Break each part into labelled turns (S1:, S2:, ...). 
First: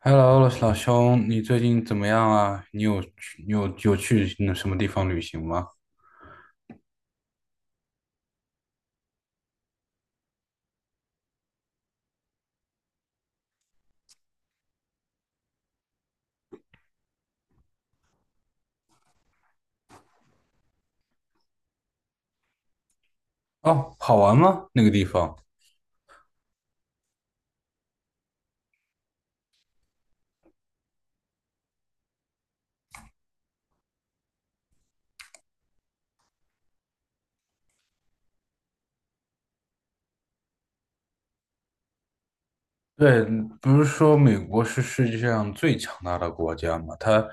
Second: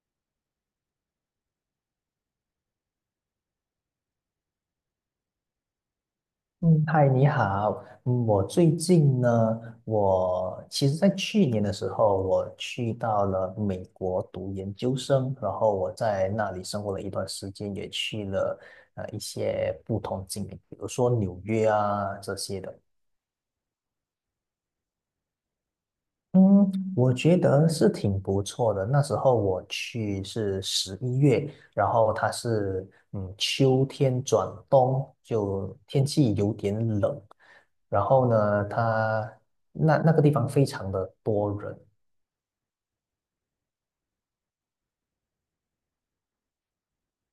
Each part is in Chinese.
S1: Hello，老兄，你最近怎么样啊？你有去那什么地方旅行吗？
S2: 嗯，嗨，你好。嗯，我最近呢，我其实在去年的时候，我去到了美国读研究生，然后我在那里生活了一段时间，也去了一些不同景点，比如说纽约啊这些的。
S1: 哦，好玩吗？那个地方？
S2: 嗯，我觉得是挺不错的。那时候我去是11月，然后它是秋天转冬，就天气有点冷。然后呢，它那个地方非常的多人，
S1: 对，不是说美国是世界上最强大的国家吗？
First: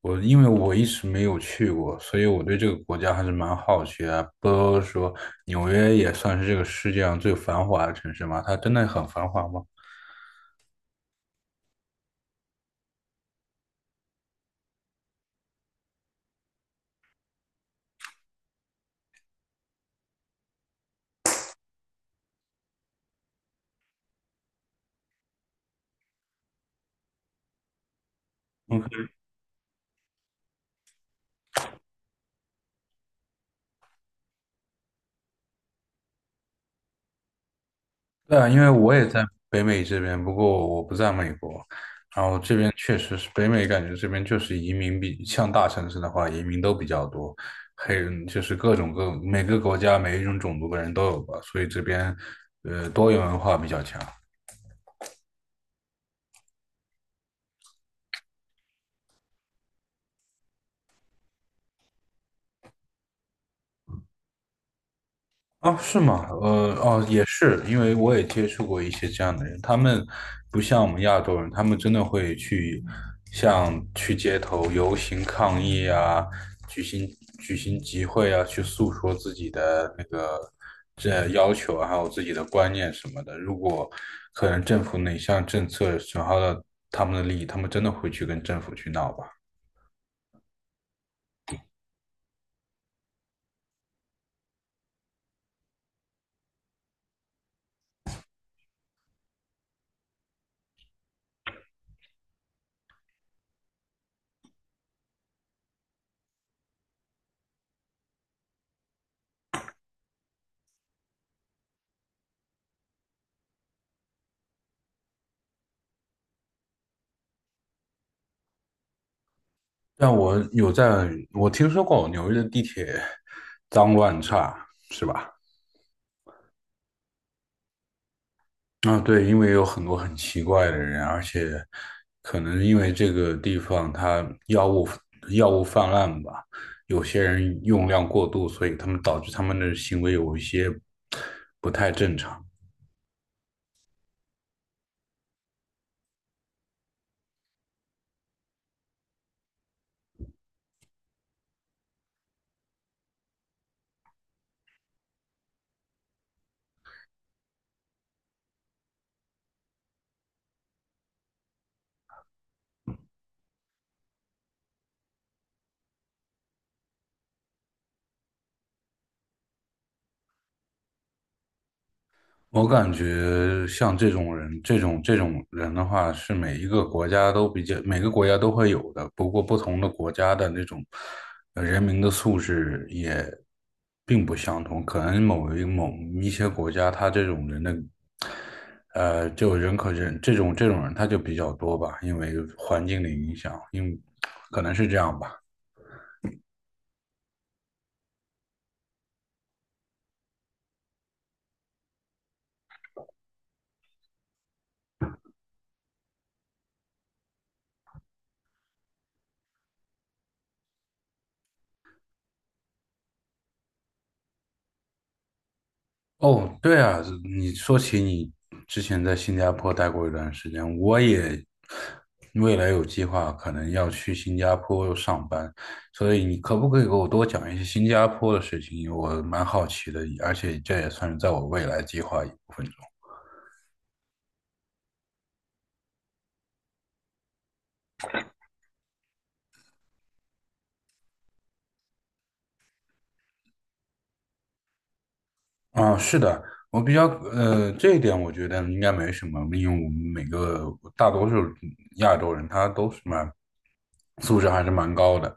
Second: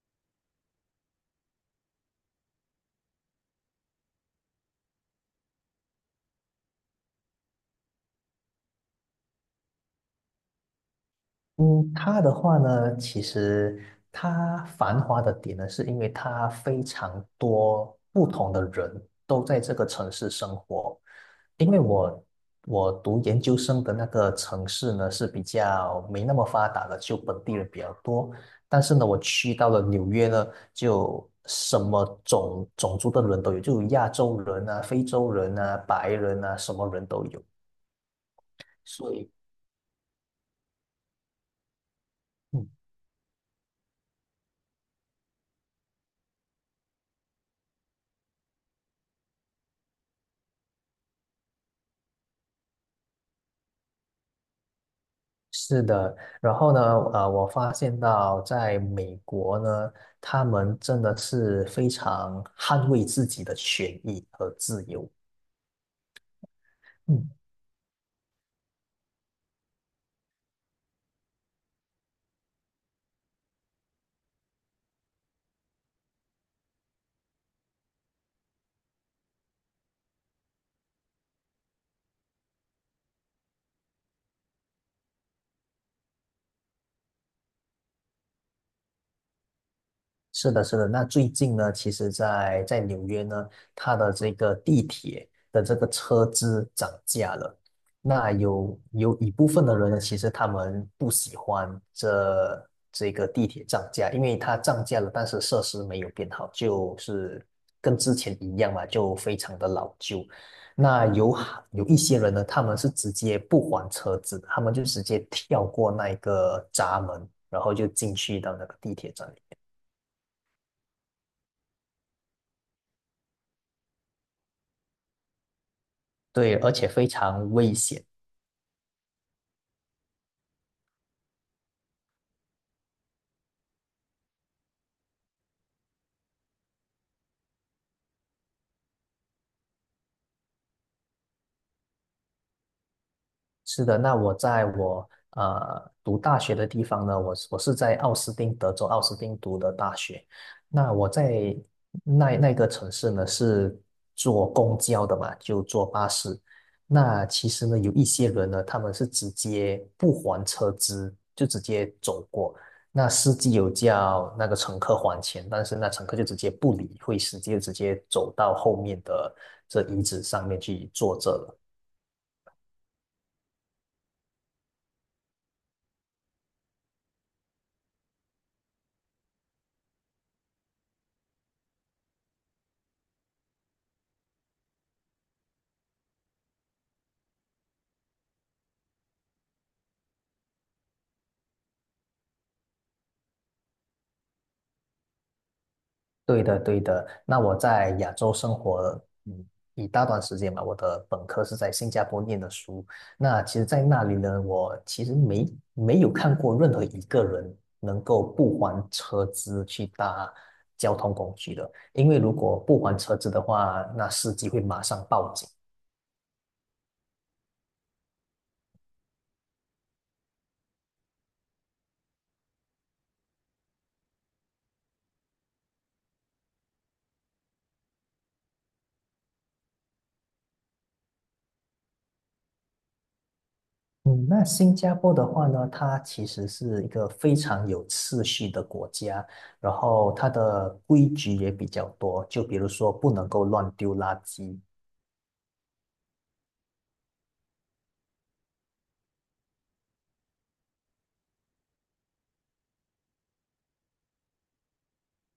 S1: 因为我一直没有去过，所以我对这个国家还是蛮好奇的。不都说纽约也算是这个世界上最繁华的城市吗？它真的很繁华吗？
S2: 嗯，它的话呢，其实它繁华的点呢，是因为它非常多不同的人都在这个城市生活。因为我读研究生的那个城市呢是比较没那么发达的，就本地人比较多。但是呢，
S1: 嗯。
S2: 我去到了纽约呢，就什么种种族的人都有，就有亚洲人啊、非洲人啊、白人啊，什么人都有，
S1: 对啊，因为我也
S2: 所
S1: 在
S2: 以。
S1: 北美这边，不过我不在美国。然后这
S2: 嗯。
S1: 边确实是北美，感觉这边就是移民比像大城市的话，移民都比较多，黑人就是各种各每个国家每一种种族的人都有吧，所以这边多元文化比较强。
S2: 是的，然后呢，我发现到在美国呢，他们真的是非常捍卫自己的权益和自由。
S1: 啊，是吗？哦，也
S2: 嗯，
S1: 是，因为我也接触过一些这样的人，他们不像我们亚洲人，他们真的会去像去街头游行抗议啊，举行举行集会啊，去诉说自己的这要求啊还有自己的观念什么的。如果可能政府哪项政策损害了他们的利益，他们真的会去跟政府去闹吧。
S2: 是的，是的。那最近呢，其实在纽约呢，它的这个地铁的这个车资涨价了。那有一部分的人呢，其实他们不喜欢这个地铁涨价，因为它涨价了，但是设施没有变好，就是跟之前一样嘛，就非常的老旧。那有好有一些人呢，他们是直接不还车资的，他们就直接跳过那一个闸门，然后就进去到那个地铁站里。
S1: 但我有在，我听说过纽约的地铁脏乱差，是吧？
S2: 对，而且非常危险。
S1: 啊，对，因为有很多很奇怪的人，而且可能因为这个地方它药物泛滥吧，有些人用量过度，所以他们导致他们的行为有一些不太正常。
S2: 是的，那我在读大学的地方呢，我是在奥斯汀，德州奥斯汀读的大学。那我在那个城市呢，是坐公交的嘛，就坐巴士。那其实呢，有一些人呢，他们是直接不还车资，就直接走过。那司机有叫那个乘客还钱，但是那乘客就直接不理会，司机就直接走到后面的这椅子上面去坐着了。
S1: 我感觉像这种人，这种人的话，是每一个国家都比较，每个国家都会有的。不过，不同的国家的那种人民的素质也并不相同。可能某一些国家，他这种人的，就人可人这种人他就比较多吧，因为环境的影响，可能是这样吧。
S2: 对的，对的。那我在亚洲生活嗯一大段时间嘛，我的本科是在新加坡念的书。那其实，在那里呢，我其实没有看过任何一个人能够不还车资去搭交通工具的，因为如果不还车资的话，那司机会马上报警。
S1: 哦，对啊，你说起你之前在新加坡待过一段时间，我也未来有计划可能要去新加坡上班，所以你可不可以给我多讲一些新加坡的事情？我蛮好奇的，而且这也算是在我未来计划一部分。
S2: 嗯，那新加坡的话呢，它其实是一个非常有秩序的国家，然后它的规矩也比较多，就比如说不能够乱丢垃圾。
S1: 啊，是的，我比较呃，这一点我觉得应该没什么，因为我们大多数亚洲人他都是蛮素质还是蛮高的。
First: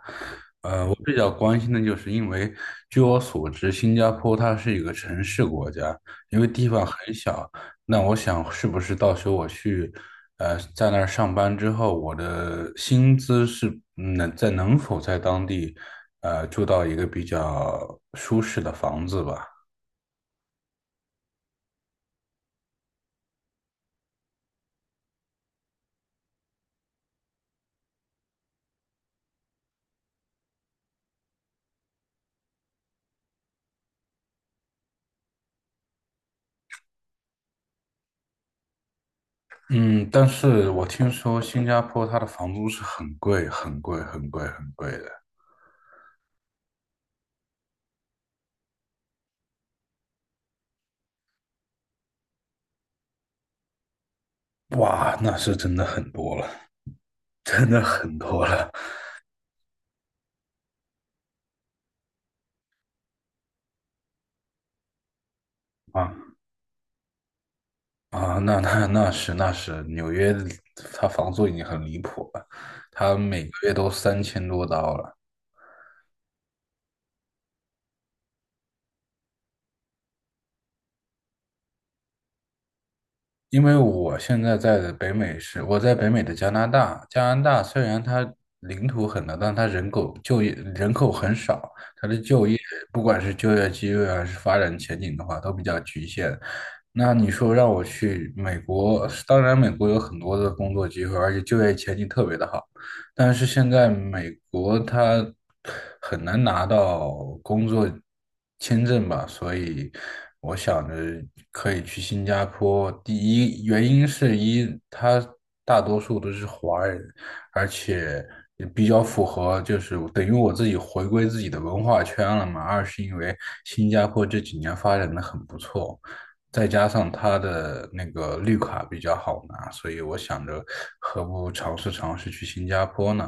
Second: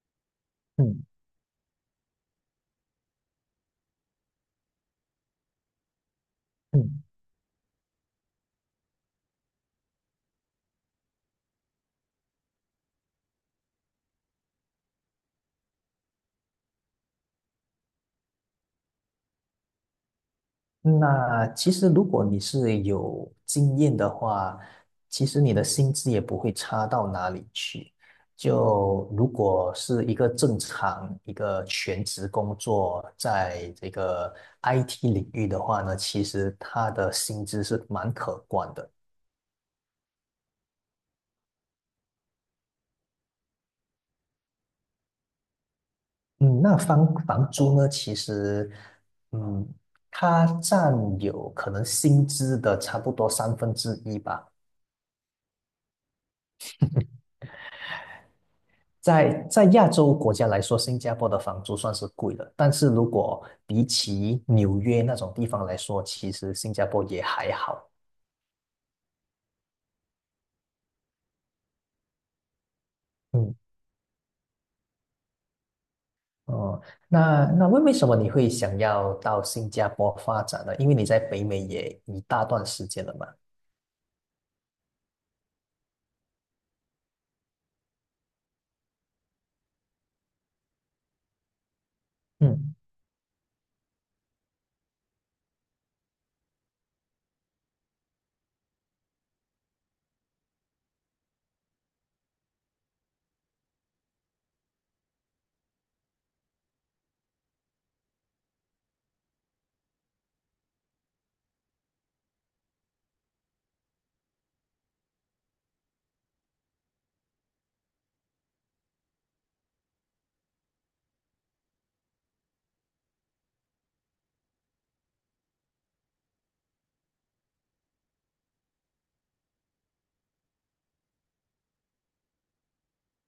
S1: 我
S2: 嗯
S1: 比较关心的就是，因为据我所知，新加坡它是一个城市国家，因为地方
S2: 嗯，
S1: 很小。那我想，是不是到时候我去在那儿上班之后，我的薪资是能否在当地住到一个比较舒适的房子吧？
S2: 那其实如果你是有经验的话，其实你的薪资也不会差到哪里去。就如果是一个正常一个全职工作，在这个 IT 领域的话呢，其实它的薪资是蛮可观的。
S1: 嗯，但是我听说新加坡它的房租是很贵、很贵、很贵、很贵的。
S2: 嗯，那房租呢？其实，嗯，它占有可能薪资的差不多三分之一吧。
S1: 哇，那是真的很多了，真的很多了
S2: 在亚洲国家来说，新加坡的房租算是贵的，但是如果比起纽约那种地方来说，其
S1: 啊。
S2: 实新加坡也还好。
S1: 啊！那是，纽约它房租已经很离谱了，它每个
S2: 嗯，
S1: 月都3000多刀了。
S2: 哦，那为什么你会想要到新加坡发展呢？因为你在北美也一大段时间了嘛。
S1: 因为我现在在的北美是我在北美的加拿大，加拿大虽然它领土很大，但它就业人口很少，它的就业
S2: 嗯
S1: 不管是就业机会还是发展前景的话，都比较局限。那你说让我去美国，当然美国有很多的工作机会，而且就业前景特别的好。但是现在美国它很难拿到工作签证吧，所以我想着可以去新加坡。第一原因是一，它大多数都是华人，而且也比较符合，就是等于我自己回归自己的文化圈了嘛。二是因为新加坡这几年发展的很不错。再加上他的那个绿卡比较好拿，所以我想着何不尝试尝试去新加坡呢？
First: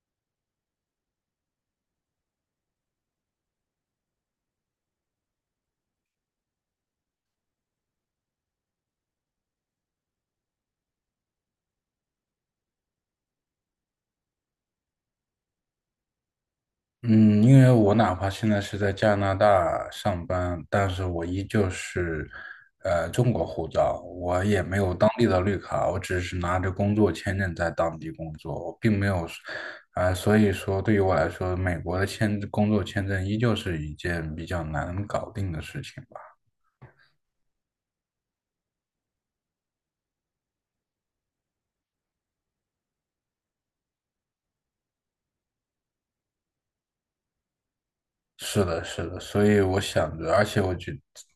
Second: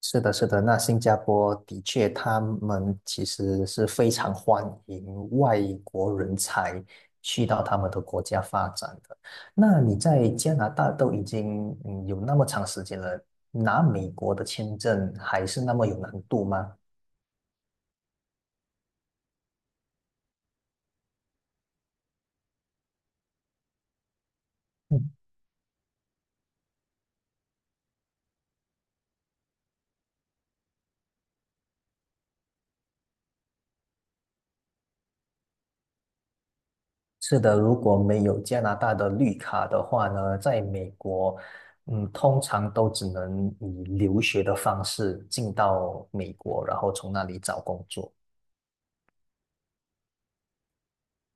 S2: 是的，是的，那新加坡的确，他们其实是非常欢迎外国人才去到他们的国家发展的。那你在加拿大都已经有那么长时间了，拿美国的签证还是那么有难度吗？
S1: 嗯，因为我哪怕现在是在加拿大上班，但是我依旧是中国护照，我也没有当
S2: 嗯，
S1: 地的绿卡，我只是拿着工作签证在当地工作，我并没有，所以说对于我来说，美国的工作签证依旧是一件比较难搞定的事情吧。
S2: 是的，如果没有加拿大的绿卡的话呢，在美国，通常都只能以留学的方式进到美国，然后从那里找工作。
S1: 是的，是的，所以我想着，而且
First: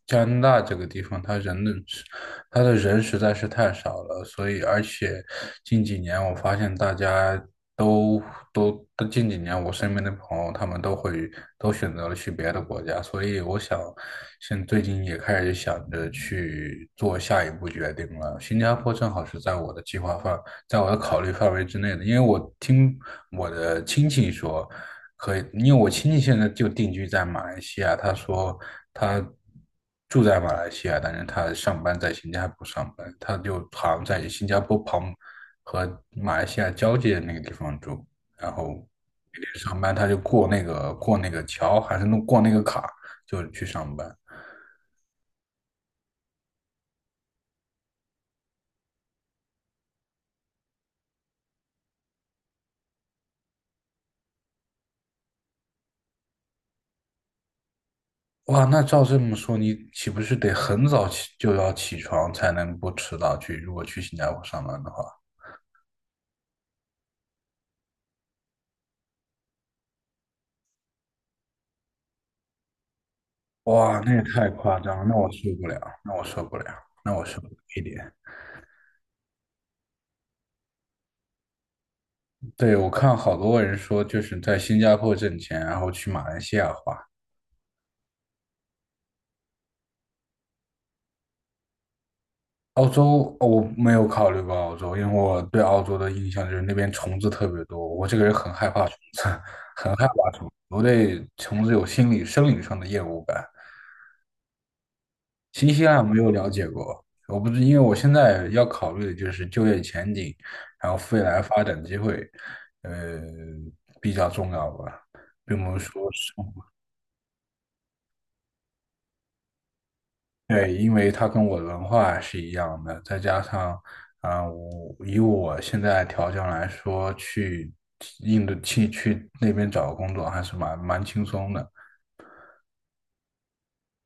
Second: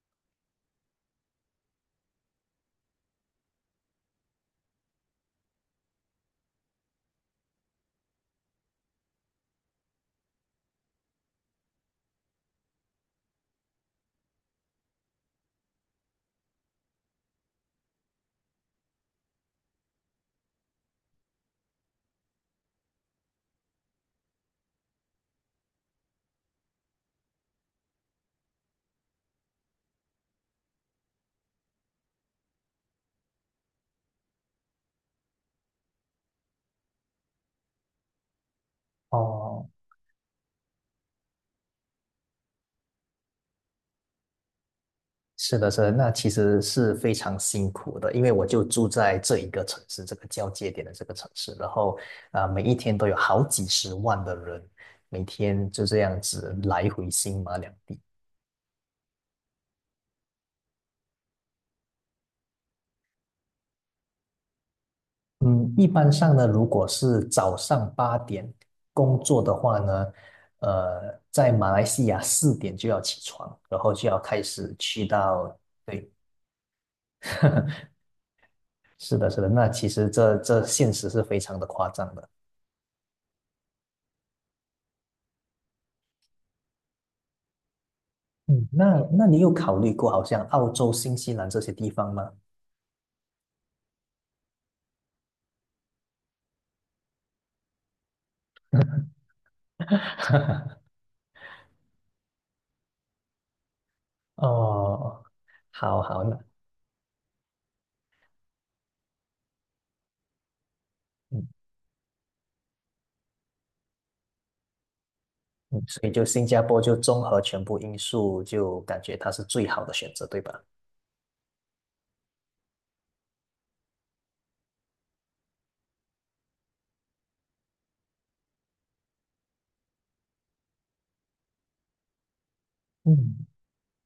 S1: 加拿大这个地方，它的人实在是太少了，所以而且近几年我发现大家都都都近几年我身边的朋友，他们都选择了去别的国家，所以我想最近也开始想着去做下一步决定了。新加坡正好是在我的计划范，在我的考虑范围之内的，因为我听我的亲戚说。可以，因为我亲戚现在就定居在马来西亚，他说他住在马来西亚，但是他上班在新加坡上班，他就好像在新加坡旁和马来西亚交界那个地方住，然后每天
S2: 哦，
S1: 上班他就过那个桥，还是弄过那个卡就去上班。
S2: 是的，是的，那其实是非常辛苦的，因为我就住在这一个城市，这个交界点的这个城市，然后啊每一天都有好几十万的人，每天就这样子来回新马两地。
S1: 哇，那照这么说，你岂不是得很早起就要起床才能不迟到去？如果去新加坡上班的话。
S2: 嗯，一般上呢，如果是早上8点工作的话呢，呃，在马来西亚4点就要起床，然后
S1: 哇，
S2: 就
S1: 那
S2: 要
S1: 也
S2: 开
S1: 太
S2: 始
S1: 夸张了，
S2: 去
S1: 那我受
S2: 到，
S1: 不了，那我受不了，那我受不了一 点。
S2: 是的，是的，那其实这这现实是非常的夸张的。
S1: 对，我看好多人说，就是在新加坡挣钱，然后去马来西亚花。
S2: 嗯，那你有考虑过好像澳洲、新西兰这些地方吗？
S1: 澳洲，哦我没有考虑过澳洲，因为我对澳洲的印象就是那边虫子特别多，我这个人很害怕虫子，很害怕虫子，我 对虫子有心理、生理上的厌恶感。
S2: 哦，
S1: 新西兰有
S2: 好
S1: 没
S2: 好，
S1: 有
S2: 那
S1: 了解过？我不知，因为我现在要考虑的就是就业前景，然后未来
S2: 嗯
S1: 发展机会，呃，比较重要吧，并不
S2: 嗯，
S1: 是
S2: 所
S1: 说
S2: 以就
S1: 是，
S2: 新加坡就综合全部因素，就感觉它是最好的选择，对吧？
S1: 对，因为它跟我的文化是一样的，再加上啊、我现在条件来说，去印度去那边找个工作还是蛮轻松的，
S2: 嗯，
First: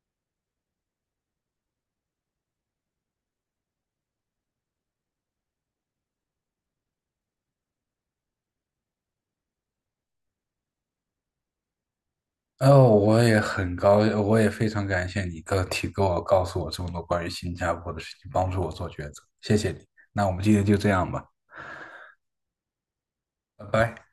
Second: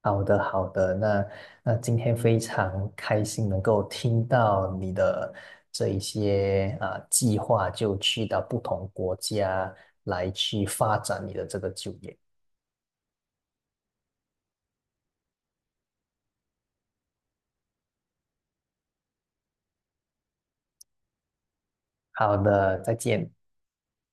S2: 好的，好的。那今天非常开心能够听到你的这一些啊、计划，就去到不同国家来去发展你的这个就业。
S1: 哦，我也非常感谢你告诉我这么多关于新加坡的事情，帮助我做抉择，谢谢你。那我们今天就这样吧，
S2: 好的，再见。
S1: 拜拜。